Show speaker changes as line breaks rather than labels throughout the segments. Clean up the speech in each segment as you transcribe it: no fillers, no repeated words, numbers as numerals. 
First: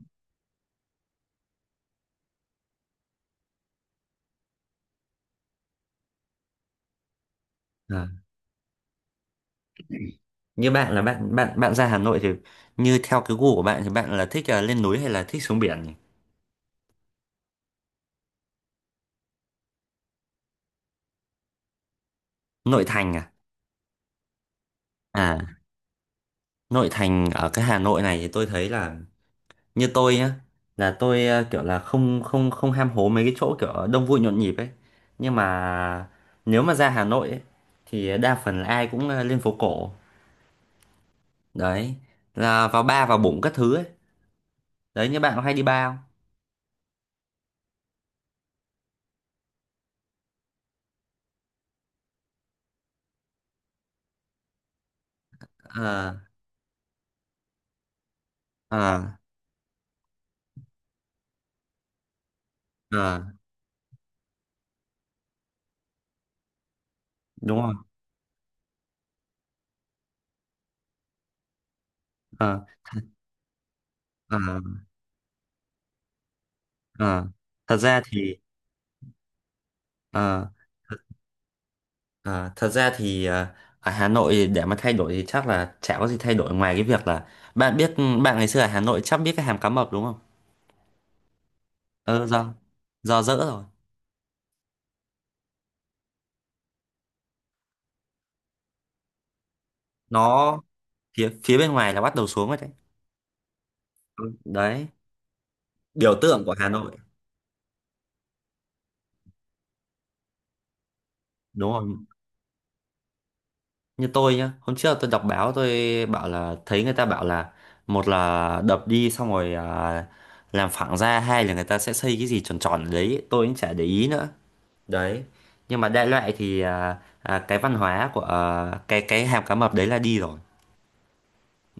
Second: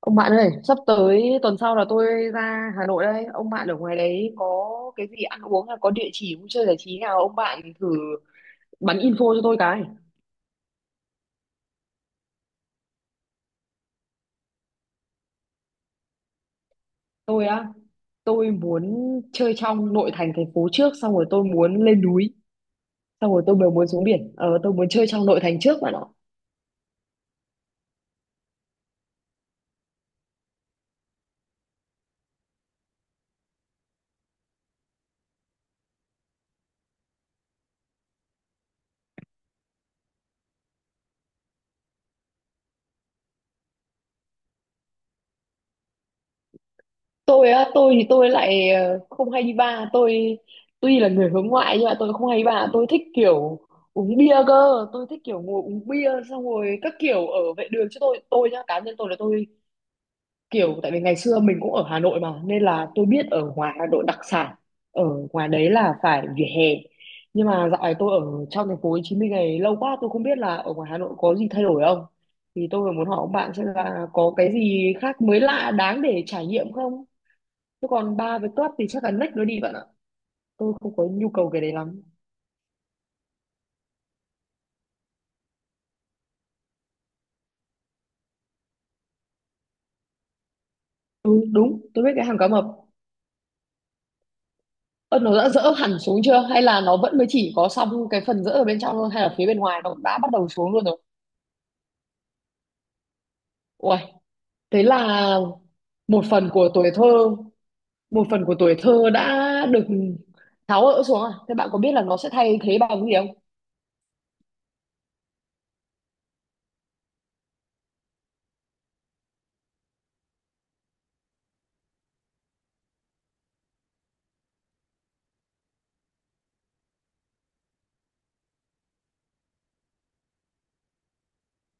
Ông bạn ơi, sắp tới tuần sau là tôi ra Hà Nội đây. Ông bạn ở ngoài đấy có cái gì ăn uống hay có địa chỉ vui chơi giải trí nào ông bạn thử
À,
bắn info cho tôi cái.
như bạn là bạn bạn bạn ra Hà Nội thì như theo cái gu của bạn thì bạn là thích lên núi hay là thích xuống biển nhỉ?
Tôi á, tôi muốn chơi trong nội thành thành phố trước, xong rồi tôi muốn lên núi,
Nội thành à?
xong rồi tôi mới muốn xuống biển. Ờ tôi muốn chơi trong
À,
nội thành trước bạn ạ.
nội thành ở cái Hà Nội này thì tôi thấy là như tôi nhá, là tôi kiểu là không không không ham hố mấy cái chỗ kiểu đông vui nhộn nhịp ấy. Nhưng mà nếu mà ra Hà Nội ấy, thì đa phần là ai cũng lên phố cổ. Đấy, là vào bar vào bụng các thứ ấy. Đấy như bạn có hay đi bar không?
Tôi á, tôi thì tôi lại không hay đi bar. Tôi tuy là người hướng ngoại nhưng mà tôi không hay đi bar, tôi thích kiểu uống bia cơ. Tôi thích kiểu ngồi uống bia
Ờ,
xong rồi các kiểu ở vệ đường, chứ tôi nhá,
ờ,
cá nhân tôi là tôi kiểu, tại vì ngày xưa mình cũng ở Hà Nội mà, nên là tôi
ờ,
biết ở ngoài Hà Nội đặc sản ở ngoài đấy là phải vỉa hè. Nhưng
đúng
mà
rồi.
dạo này tôi ở trong thành phố Hồ Chí Minh này lâu quá, tôi không biết là ở ngoài Hà Nội có gì thay đổi không,
Ờ,
thì tôi muốn hỏi ông bạn xem là có
ờ.
cái gì khác mới lạ đáng để trải nghiệm không,
Ờ, thật
chứ
ra
còn
thì
bar với club thì chắc là next nó đi bạn ạ.
ờ,
Tôi không có nhu cầu cái đấy lắm.
ờ, thật ra thì ờ, ở Hà Nội để mà thay đổi thì chắc là chả có gì thay đổi ngoài cái việc là bạn biết bạn ngày xưa ở Hà Nội chắc biết cái hàm cá mập đúng không?
Ừ đúng, tôi biết cái
Ờ,
hàng cá
do
mập.
dỡ rồi.
Ơ, nó đã dỡ hẳn xuống chưa, hay là nó vẫn mới chỉ có xong cái phần dỡ ở bên trong thôi, hay là phía bên ngoài nó đã bắt đầu
Nó
xuống luôn rồi?
phía phía bên ngoài là bắt đầu xuống rồi đấy.
Ui,
Ừ,
thế
đấy,
là
biểu
một
tượng
phần
của Hà
của tuổi
Nội.
thơ, một phần của tuổi thơ đã được tháo gỡ xuống à. Thế bạn
Đúng
có
rồi,
biết là nó sẽ thay thế bằng cái gì không?
như tôi nhá, hôm trước tôi đọc báo, tôi bảo là thấy người ta bảo là một là đập đi xong rồi làm phẳng ra, hai là người ta sẽ xây cái gì tròn tròn ở đấy, tôi cũng chả để ý nữa. Đấy, nhưng mà đại loại thì cái văn hóa của cái hàm cá mập đấy là đi rồi.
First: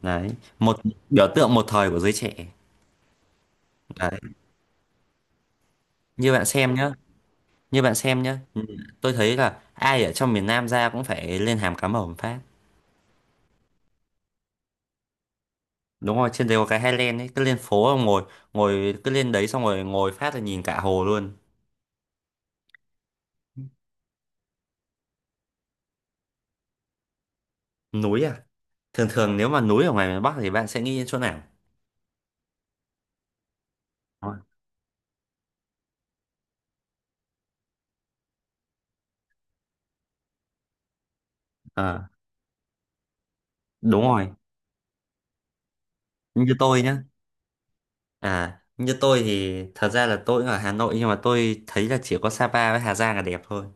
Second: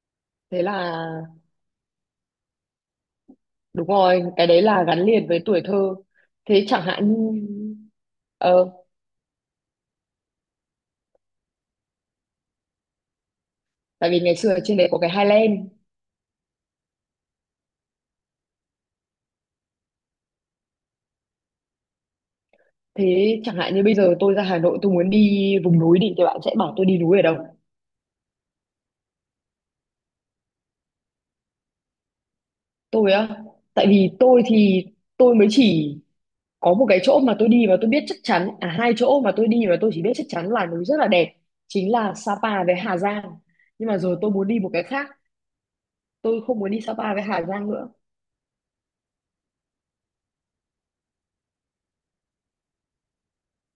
Đấy,
Thế
một
là
biểu tượng một thời của giới trẻ.
đúng
Đấy,
rồi, cái đấy là gắn liền với tuổi thơ.
như bạn
Thế
xem
chẳng
nhá
hạn như
như bạn xem nhá ừ,
ờ
tôi thấy là ai ở trong miền Nam ra cũng phải lên hàm cá mập một phát.
tại vì ngày xưa ở trên đấy có cái Highland.
Đúng rồi, trên đấy có cái Highland ấy, cứ lên phố mà ngồi, ngồi cứ lên đấy xong rồi ngồi phát là nhìn cả hồ luôn.
Thế chẳng hạn như bây giờ tôi ra Hà Nội, tôi muốn đi vùng núi đi thì bạn sẽ bảo tôi đi núi ở đâu?
Núi à? Thường thường nếu mà núi ở ngoài miền Bắc thì bạn sẽ nghĩ đến chỗ nào?
Tôi á, tại vì
Đúng rồi.
tôi thì tôi mới chỉ có một cái chỗ mà tôi đi và tôi biết chắc chắn, à hai chỗ mà tôi đi và tôi chỉ biết chắc chắn là núi rất là đẹp, chính
Ờ,
là Sapa với Hà Giang. Nhưng mà
đúng
rồi
rồi.
tôi muốn đi một cái khác, tôi
Như
không muốn đi
tôi nhá.
Sapa với Hà Giang nữa.
À, như tôi thì thật ra là tôi cũng ở Hà Nội nhưng mà tôi thấy là chỉ có Sapa với Hà Giang là đẹp thôi.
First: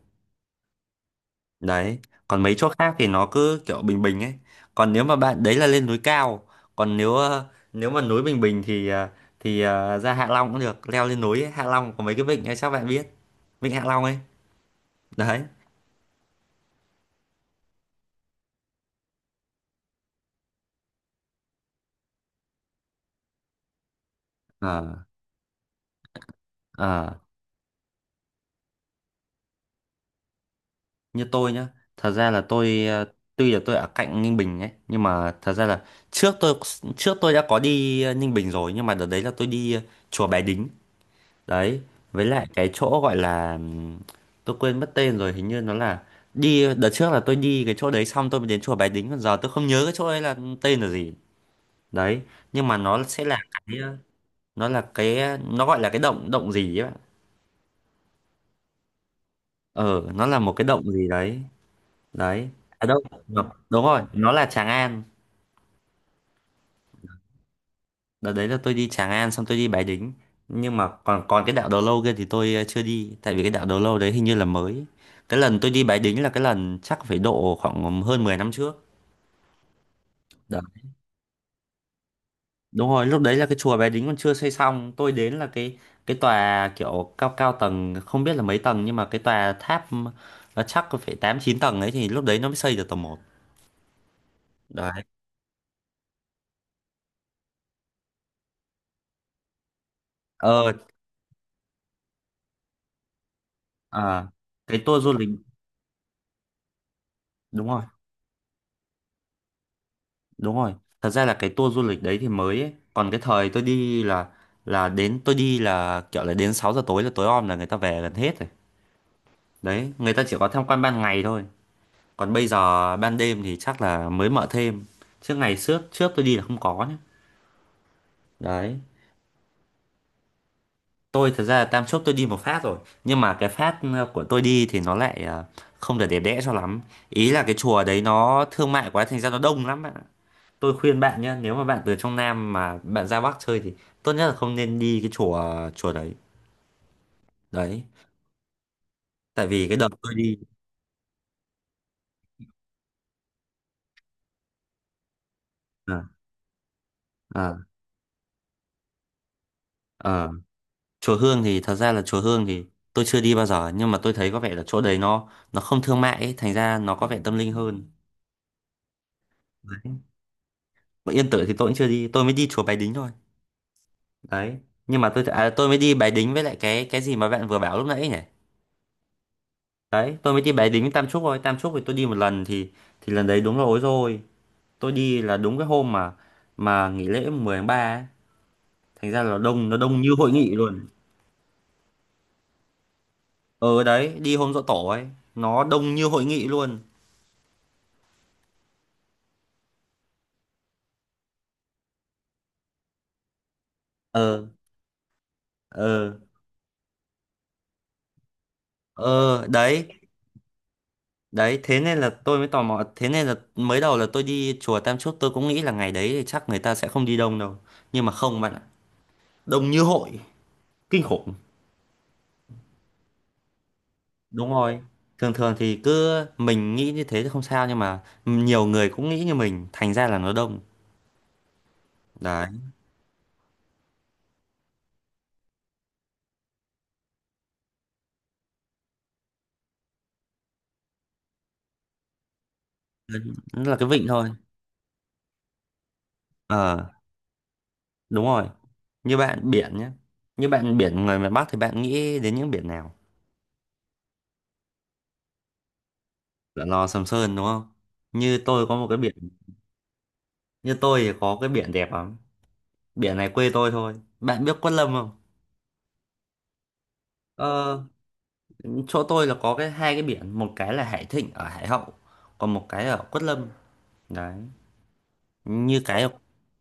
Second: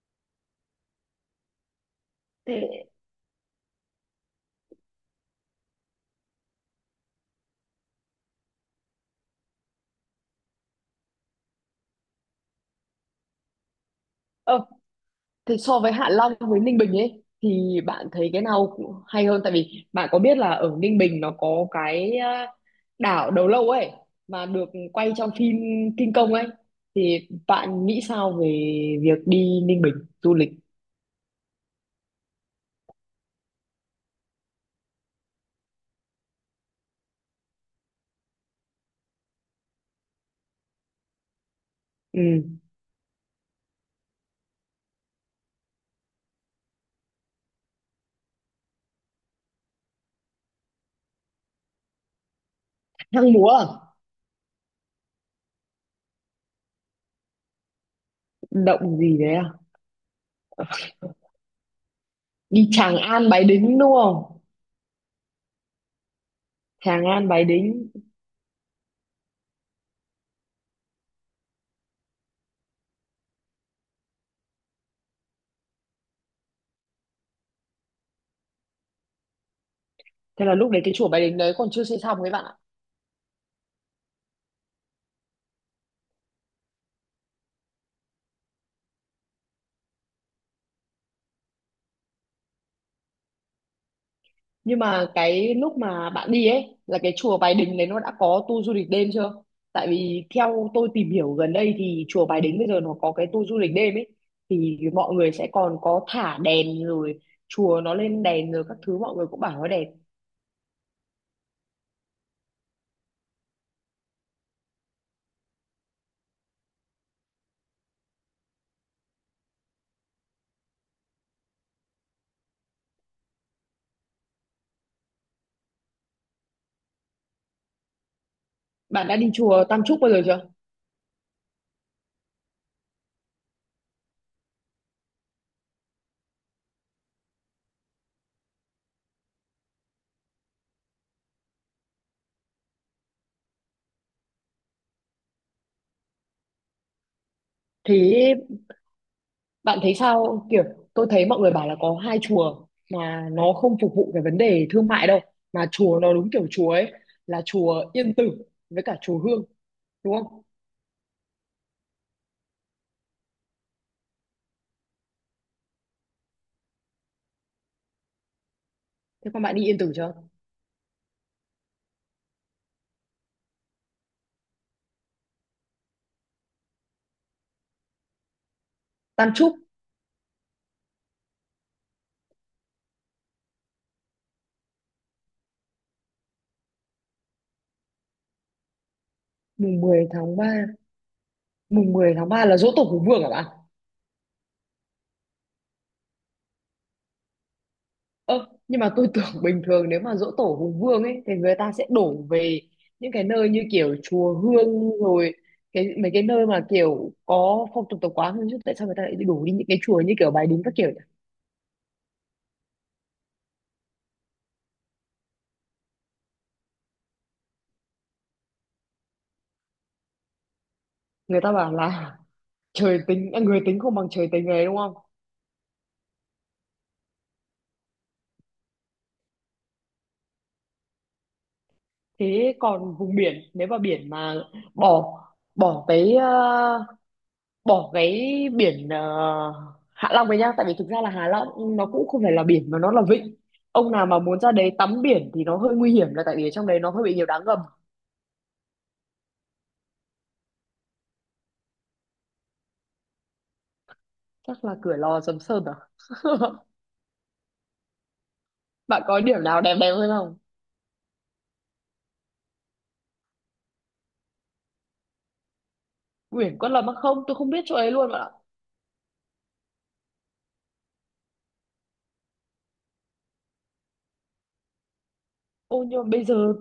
Đấy, còn mấy chỗ
Thế
khác thì nó cứ kiểu bình bình ấy. Còn nếu mà bạn đấy là lên núi cao, còn nếu mà núi bình bình thì ra Hạ Long cũng được, leo lên núi ấy. Hạ Long có mấy cái vịnh ấy chắc bạn biết. Vịnh Hạ Long ấy.
ờ
Đấy.
thì so với Hạ Long với Ninh Bình ấy thì bạn thấy cái nào hay hơn? Tại vì bạn có biết là ở Ninh Bình nó có cái à, đảo Đầu Lâu ấy, mà được
Ờ,
quay trong phim King Kong ấy,
ờ.
thì bạn nghĩ sao về việc đi Ninh Bình du lịch?
Như tôi nhá, thật ra là tôi tuy là tôi ở cạnh Ninh Bình ấy nhưng mà thật ra là trước tôi trước tôi đã có đi Ninh Bình rồi, nhưng mà đợt đấy là tôi đi chùa Bái Đính đấy,
Ừ.
với lại cái chỗ gọi là tôi quên mất tên rồi, hình như nó là, đi đợt trước là tôi đi cái chỗ đấy xong tôi mới đến chùa Bái Đính, còn giờ tôi không nhớ cái chỗ đấy là tên là gì. Đấy, nhưng mà
Hang múa à?
nó gọi là cái động động gì ấy bạn.
Động gì đấy à?
Ờ, nó là một cái động gì đấy. Đấy,
Đi
à
Tràng
đâu.
An Bái
Đúng
Đính
đúng
đúng
rồi, nó
không?
là Tràng An.
Tràng An Bái Đính.
Đợt đấy là tôi đi Tràng An xong tôi đi Bái Đính. Nhưng mà còn còn cái đảo Đầu Lâu kia thì tôi chưa đi. Tại vì cái đảo Đầu Lâu đấy hình như là mới. Cái lần tôi đi Bái Đính là cái lần chắc phải độ khoảng hơn 10 năm trước.
Thế là
Đó.
lúc đấy cái chùa Bái Đính đấy còn chưa xây xong ấy bạn ạ.
Đúng rồi, lúc đấy là cái chùa Bái Đính còn chưa xây xong. Tôi đến là cái tòa kiểu cao cao tầng, không biết là mấy tầng. Nhưng mà cái tòa tháp nó chắc có phải 8-9 tầng ấy. Thì lúc đấy nó mới xây được tầng 1.
Nhưng
Đấy.
mà cái lúc mà bạn đi ấy là cái chùa Bái Đính đấy nó đã có tour du lịch đêm chưa? Tại vì
Ờ,
theo tôi tìm hiểu gần đây thì chùa Bái Đính bây giờ nó có cái tour du lịch đêm ấy,
à,
thì
cái tour du
mọi
lịch,
người sẽ còn có thả đèn rồi
đúng
chùa
rồi.
nó lên đèn rồi các thứ, mọi người cũng bảo nó đẹp.
Đúng rồi. Thật ra là cái tour du lịch đấy thì mới ấy. Còn cái thời tôi đi là kiểu là đến 6 giờ tối là tối om là người ta về gần hết rồi. Đấy, người ta chỉ có tham quan ban ngày thôi. Còn bây giờ ban đêm thì chắc là mới mở thêm. Chứ ngày trước trước tôi đi là không có nhé. Đấy.
Bạn đã đi chùa Tam Trúc bao giờ chưa?
Tôi thật ra là Tam Chốt tôi đi một phát rồi. Nhưng mà cái phát của tôi đi thì nó lại không được đẹp đẽ cho lắm. Ý là cái chùa đấy nó thương mại quá thành ra nó đông lắm ạ. Tôi khuyên bạn nhé, nếu mà bạn từ trong Nam mà bạn ra Bắc chơi thì tốt nhất là không nên đi cái chùa chùa đấy. Đấy,
Thế
tại vì cái
bạn
đợt
thấy
tôi đi,
sao? Kiểu tôi thấy mọi người bảo là có hai chùa mà nó không phục vụ cái vấn đề thương mại đâu, mà chùa
à,
nó đúng kiểu chùa ấy, là
à,
chùa Yên Tử với cả chùa Hương, đúng
à,
không?
chùa Hương thì thật ra là chùa Hương thì tôi chưa đi bao giờ nhưng mà tôi thấy có vẻ là chỗ đấy nó không thương mại ấy, thành ra nó có vẻ tâm linh hơn.
Thế con bạn đi Yên
Đấy.
Tử chưa?
Mà Yên Tử thì tôi cũng chưa đi, tôi mới đi chùa Bái Đính thôi. Đấy, nhưng mà tôi mới đi Bái Đính với lại cái gì mà bạn vừa bảo lúc nãy nhỉ?
Tam trúc.
Đấy, tôi mới đi Bái Đính với Tam Trúc thôi. Tam Trúc thì tôi đi một lần thì lần đấy đúng là ối rồi. Tôi đi là đúng cái hôm mà nghỉ lễ 10 tháng 3 ấy. Thành ra là đông, nó
mùng
đông
mười
như hội
tháng
nghị
ba
luôn.
mùng 10 tháng 3 là giỗ tổ Hùng Vương hả bạn?
Ờ đấy, đi hôm giỗ tổ ấy, nó đông như hội nghị luôn.
Ơ, nhưng mà tôi tưởng bình thường nếu mà giỗ tổ Hùng Vương ấy thì người ta sẽ đổ về những cái nơi như kiểu chùa
Ờ
Hương rồi, cái mấy
ờ
cái nơi mà kiểu có phong tục tập quán hơn, chứ tại sao người ta lại đổ
ờ
đi những cái
đấy,
chùa như kiểu Bái Đính các kiểu nhỉ?
đấy, thế nên là tôi mới tò mò, thế nên là mới đầu là tôi đi chùa Tam Chốt tôi cũng nghĩ là ngày đấy thì chắc người ta sẽ không đi đông đâu. Nhưng mà không bạn ạ, đông như hội, kinh khủng.
Người ta bảo là trời tính à, người tính không bằng trời tính
Đúng
ấy đúng
rồi.
không?
Thường thường thì cứ mình nghĩ như thế thì không sao nhưng mà nhiều người cũng nghĩ như mình, thành ra là nó đông. Đấy,
Thế còn vùng biển, nếu mà biển mà bỏ bỏ tới ờ, bỏ cái biển ờ, Hạ Long này nhá, tại vì thực ra là Hạ Long nó cũng không phải là biển mà nó là vịnh.
nó là cái
Ông nào
vịnh
mà
thôi.
muốn ra đấy tắm biển thì nó hơi nguy hiểm, là tại vì ở trong đấy nó
Ờ.
hơi bị nhiều đá ngầm.
Đúng rồi. Như bạn biển nhé. Như bạn biển người miền Bắc thì bạn nghĩ đến những biển nào?
Chắc là Cửa Lò Sầm Sơn à.
Là Lò Sầm Sơn đúng không? Như tôi có một cái
Bạn
biển,
có điểm nào đẹp đẹp hơn không?
như tôi thì có cái biển đẹp lắm. Biển này quê tôi thôi. Bạn biết Quất Lâm không?
Biển Quất Lâm á? Không, tôi không biết chỗ
Ờ,
ấy luôn bạn ạ.
chỗ tôi là có cái hai cái biển, một cái là Hải Thịnh ở Hải Hậu, còn một cái ở Quất Lâm. Đấy. Như
Ô, nhưng
cái,
mà bây giờ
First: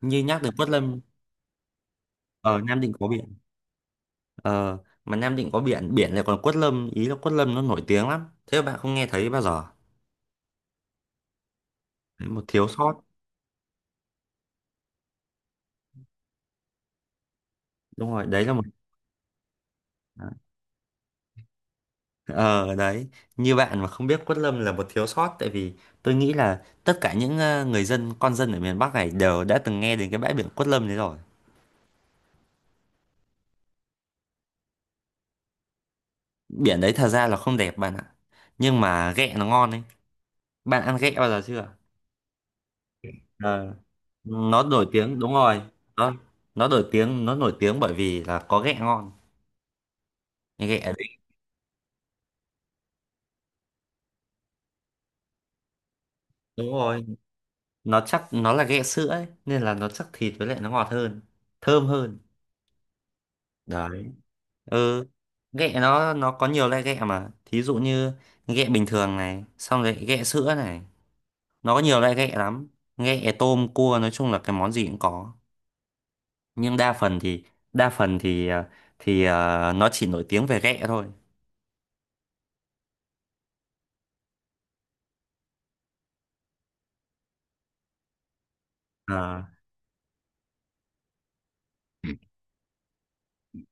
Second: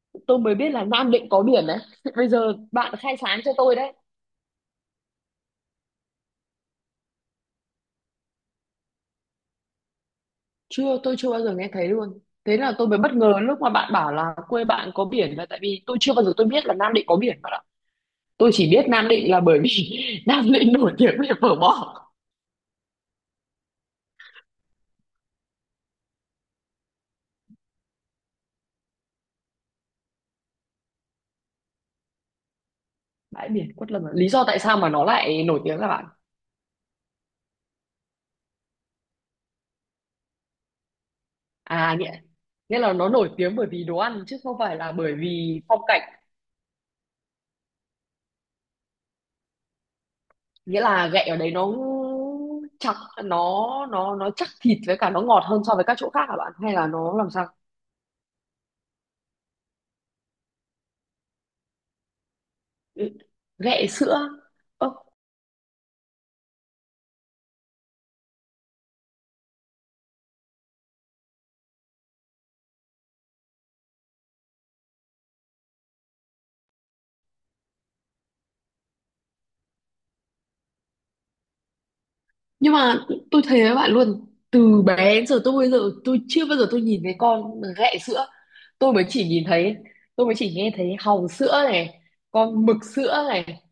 như
tôi
nhắc đến
mới
Quất
biết là
Lâm
Nam Định có biển đấy. Bây giờ
ở Nam Định
bạn
có
khai
biển.
sáng cho tôi đấy.
Ờ, mà Nam Định có biển, biển lại còn Quất Lâm, ý là Quất Lâm nó nổi tiếng lắm. Thế mà bạn không nghe thấy bao giờ.
Chưa, tôi chưa bao giờ nghe thấy luôn.
Đấy, một
Thế
thiếu
là tôi mới
sót.
bất ngờ lúc mà bạn bảo là quê bạn có biển, là tại vì tôi chưa bao giờ tôi biết là Nam Định có biển bạn ạ.
Đúng rồi, đấy
Tôi
là một.
chỉ biết Nam Định là bởi vì Nam Định nổi tiếng về phở bò.
Ờ đấy, như bạn mà không biết Quất Lâm là một thiếu sót, tại vì tôi nghĩ là tất cả những người dân con dân ở miền Bắc này đều đã từng nghe đến cái bãi biển Quất Lâm đấy rồi.
Bãi biển Quất Lâm à? Lý do tại sao mà nó lại nổi tiếng là bạn?
Biển đấy thật ra là không đẹp bạn ạ. Nhưng mà ghẹ nó ngon ấy. Bạn ăn ghẹ bao giờ chưa?
À, nghĩa nghĩa là nó nổi tiếng bởi
Ờ,
vì đồ ăn chứ không
nó
phải
nổi
là bởi
tiếng đúng
vì
rồi.
phong
Nó
cảnh?
nó nổi tiếng bởi vì là có ghẹ ngon. Cái ghẹ
Nghĩa
đấy
là gậy ở đấy nó chắc, nó chắc thịt với cả nó ngọt hơn so với các chỗ khác hả bạn,
đúng
hay là
rồi.
nó làm sao?
Nó chắc, nó là ghẹ sữa ấy nên là nó chắc thịt với lại nó ngọt hơn, thơm hơn.
Ừ, ghẹ
Đấy.
sữa.
Ừ, ghẹ nó có nhiều loại ghẹ mà thí dụ như ghẹ bình thường này xong rồi ghẹ sữa này, nó có nhiều loại ghẹ lắm, ghẹ tôm cua nói chung là cái món gì cũng có. Nhưng đa phần thì ờ, nó chỉ nổi tiếng về ghẹ thôi.
Nhưng mà tôi thấy với bạn luôn, từ bé đến giờ tôi, bây giờ tôi chưa bao giờ tôi nhìn thấy con ghẹ sữa. Tôi mới chỉ
Ờ,
nhìn thấy, tôi mới chỉ nghe thấy hàu sữa này, con mực sữa này,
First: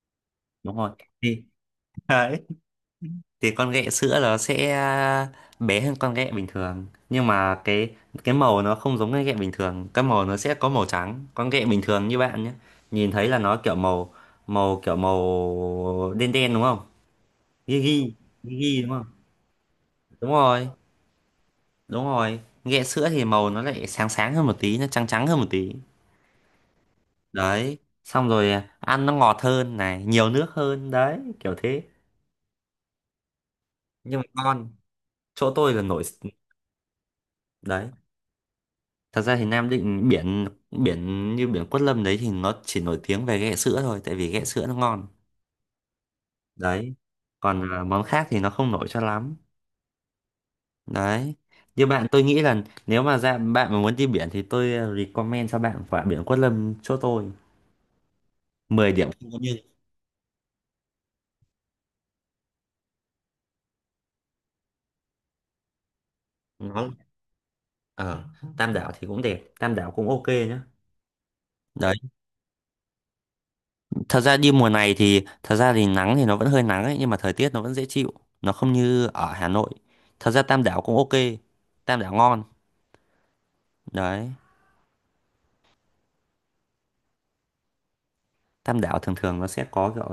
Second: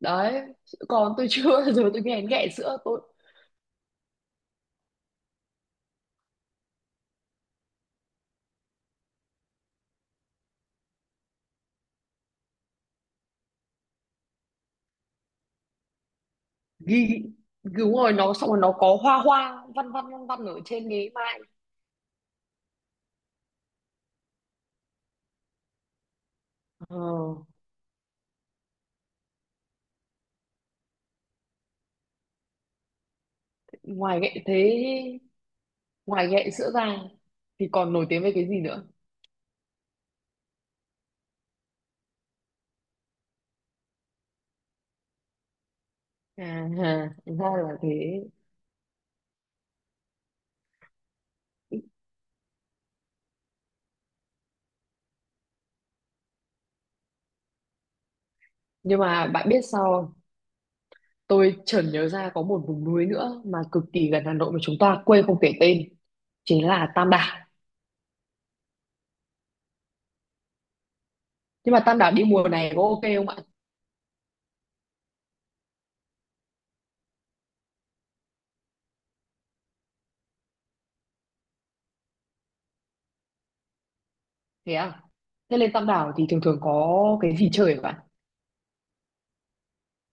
đấy,
đúng rồi
còn tôi
thì
chưa bao giờ tôi nghe đến
đấy,
ghẹ sữa tôi.
thì con ghẹ sữa nó sẽ bé hơn con ghẹ bình thường, nhưng mà cái màu nó không giống cái ghẹ bình thường, cái màu nó sẽ có màu trắng. Con ghẹ bình thường như bạn nhé, nhìn thấy là nó kiểu màu, màu kiểu màu đen đen đúng không?
Ghi,
ghi
đúng rồi,
ghi
nó xong
ghi
rồi nó
ghi đúng
có
không?
hoa hoa văn văn văn
Đúng
văn ở
rồi,
trên cái mai.
đúng rồi, ghẹ sữa thì màu nó lại sáng sáng hơn một tí, nó trắng trắng hơn một tí.
Ờ,
Đấy, xong rồi ăn nó ngọt hơn này, nhiều nước hơn đấy, kiểu thế.
ngoài
Nhưng mà
ghẹ thế,
con, chỗ tôi là nổi
ngoài ghẹ sữa ra thì
đấy.
còn nổi tiếng với cái gì nữa?
Thật ra thì Nam Định biển biển như biển Quất Lâm đấy thì nó chỉ nổi tiếng về ghẹ sữa thôi, tại vì ghẹ sữa nó ngon.
À,
Đấy,
ha, ra
còn
là
món
thế.
khác thì nó không nổi cho lắm. Đấy, như bạn tôi nghĩ là nếu mà ra bạn mà muốn đi biển thì tôi recommend cho bạn quả biển Quất Lâm chỗ tôi. mười
Nhưng
điểm
mà
không có
bạn
nhưng,
biết sao không? Tôi chợt nhớ ra có một vùng núi nữa mà cực kỳ gần Hà Nội mà chúng ta quê không kể tên, chính là
nó
Tam Đảo.
ở Tam Đảo thì cũng đẹp, Tam Đảo cũng ok nhá.
Nhưng mà
Đấy,
Tam Đảo đi mùa này có ok không ạ?
thật ra đi mùa này thì thật ra thì nắng thì nó vẫn hơi nắng ấy nhưng mà thời tiết nó vẫn dễ chịu, nó không như ở Hà Nội. Thật ra Tam Đảo cũng ok, Tam Đảo ngon. Đấy,
Thế à? Thế lên Tam Đảo thì thường thường có cái gì chơi vậy ạ?
Tam Đảo thường thường nó sẽ có kiểu,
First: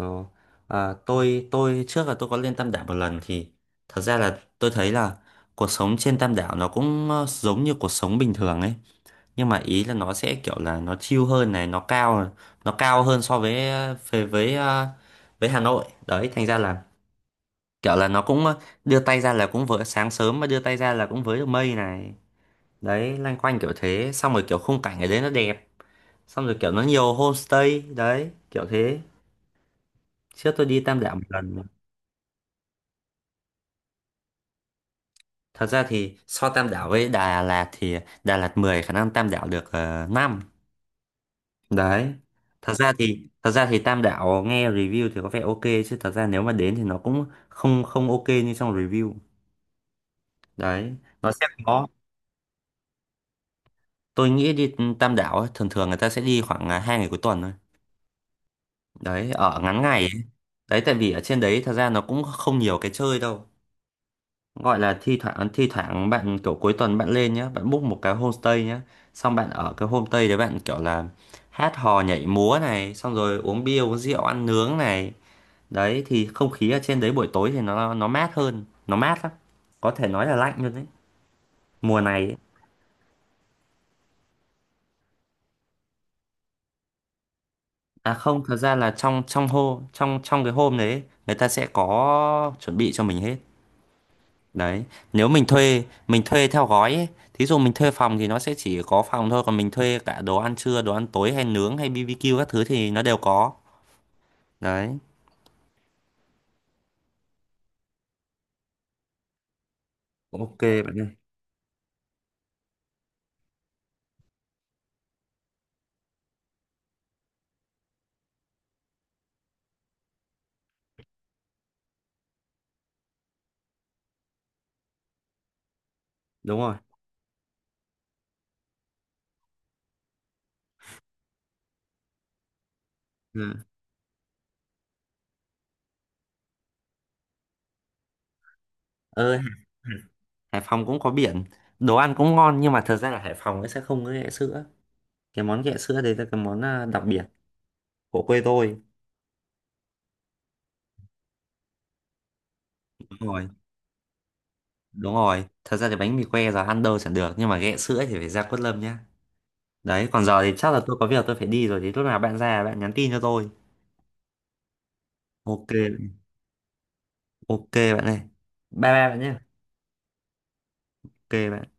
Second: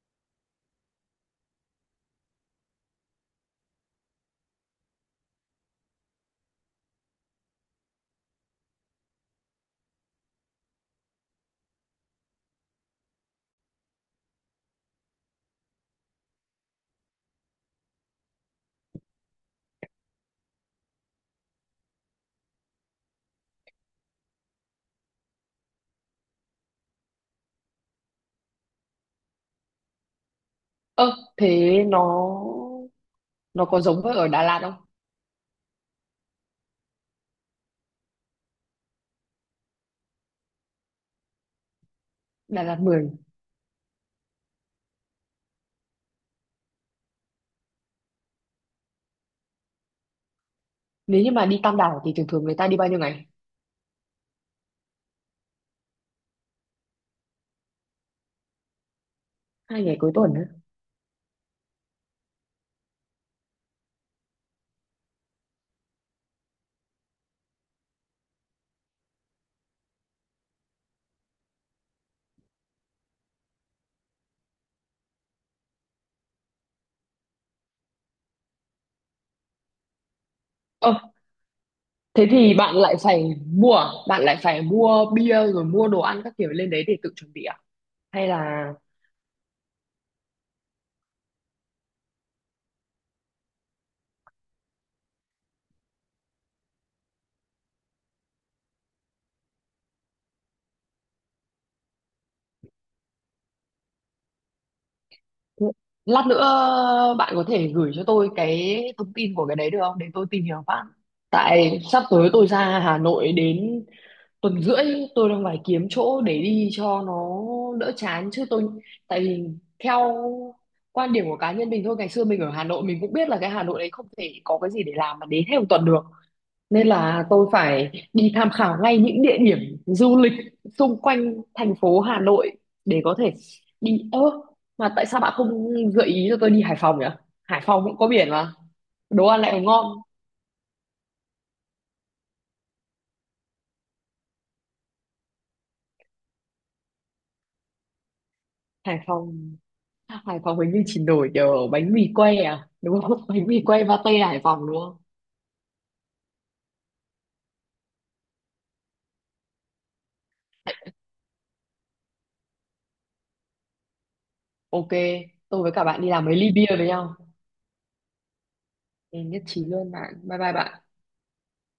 tôi trước là tôi có lên Tam Đảo một lần thì thật ra là tôi thấy là cuộc sống trên Tam Đảo nó cũng giống như cuộc sống bình thường ấy, nhưng mà ý là nó sẽ kiểu là nó chill hơn này, nó cao hơn so với với, ờ, với Hà Nội đấy, thành ra là kiểu là nó cũng đưa tay ra là cũng với, sáng sớm mà đưa tay ra là cũng với được mây này. Đấy, loanh quanh kiểu thế, xong rồi kiểu khung cảnh ở đấy nó đẹp, xong rồi kiểu nó nhiều homestay đấy, kiểu thế. Trước tôi đi Tam
Ơ,
Đảo một lần mà.
thế nó có giống với ở Đà Lạt không?
Thật ra thì so Tam Đảo với Đà Lạt thì Đà Lạt 10 khả năng Tam Đảo được 5. Đấy.
Đà
Thật
Lạt
ra
10.
thì thật ra thì Tam Đảo nghe review thì có vẻ ok chứ thật ra nếu mà đến thì nó cũng không không ok như trong review. Đấy.
Nếu
Nó
như mà
sẽ
đi Tam
có,
Đảo thì thường thường người ta đi bao nhiêu ngày?
tôi nghĩ đi Tam Đảo ấy, thường thường người ta sẽ đi khoảng 2 ngày cuối tuần thôi. Đấy, ở ngắn
2 ngày
ngày ấy.
cuối tuần á.
Đấy, tại vì ở trên đấy thật ra nó cũng không nhiều cái chơi đâu. Gọi là thi thoảng bạn kiểu cuối tuần bạn lên nhá, bạn book một cái homestay nhá, xong bạn ở cái homestay đấy bạn kiểu là hát hò nhảy múa này, xong rồi uống bia uống rượu ăn nướng này. Đấy thì không khí ở trên đấy buổi tối thì nó mát hơn, nó mát lắm, có thể nói là lạnh luôn đấy,
Ơ,
mùa này
thế
ấy.
thì bạn lại phải mua, à, bạn lại phải mua bia rồi mua đồ ăn các kiểu lên đấy để tự chuẩn bị à?
À
Hay
không, thật
là
ra là trong trong hô trong trong cái hôm đấy ấy, người ta sẽ có chuẩn bị cho mình hết. Đấy, nếu mình thuê theo gói ấy. Thí dụ mình thuê phòng thì nó sẽ chỉ có phòng thôi, còn mình thuê cả đồ ăn trưa, đồ ăn tối hay nướng hay BBQ các thứ thì nó đều có. Đấy,
lát nữa bạn có thể gửi cho tôi cái thông tin của cái đấy được không, để tôi tìm
ok
hiểu phát?
bạn ơi.
Tại sắp tới tôi ra Hà Nội đến tuần rưỡi, tôi đang phải kiếm chỗ để đi cho nó đỡ chán chứ tôi, tại vì theo quan điểm của cá nhân mình thôi, ngày xưa mình ở Hà Nội mình cũng biết là cái Hà Nội đấy không thể có cái gì để làm mà đến hết một tuần được,
Đúng rồi.
nên là tôi phải đi tham khảo ngay những địa điểm du lịch xung quanh thành phố Hà Nội để có thể
Ừ.
đi. Ơ, mà tại sao bạn không gợi ý cho tôi đi Hải Phòng nhỉ? Hải Phòng cũng có biển mà đồ
Ờ,
ăn
Hải
lại còn ngon.
Hải Phòng cũng có biển. Đồ ăn cũng ngon nhưng mà thật ra là Hải Phòng nó sẽ không có ghẹ sữa. Cái món ghẹ sữa đấy là cái món đặc biệt của quê tôi.
Hải Phòng, Hải Phòng hình như chỉ nổi nhờ bánh mì quay à đúng
Đúng
không? Bánh
rồi,
mì quay pate Hải Phòng đúng không?
đúng rồi. Thật ra thì bánh mì que giờ ăn đâu chẳng được nhưng mà ghẹ sữa thì phải ra Quất Lâm nhá. Đấy, còn giờ thì chắc là tôi có việc tôi phải đi rồi, thì lúc nào bạn ra bạn nhắn tin cho tôi.
Ok, tôi
Ok.
với cả bạn đi làm mấy ly bia với nhau.
Ok bạn này, bye bye bạn
Ừ,
nhé.
nhất trí luôn bạn. Bye bye bạn.
Ok bạn.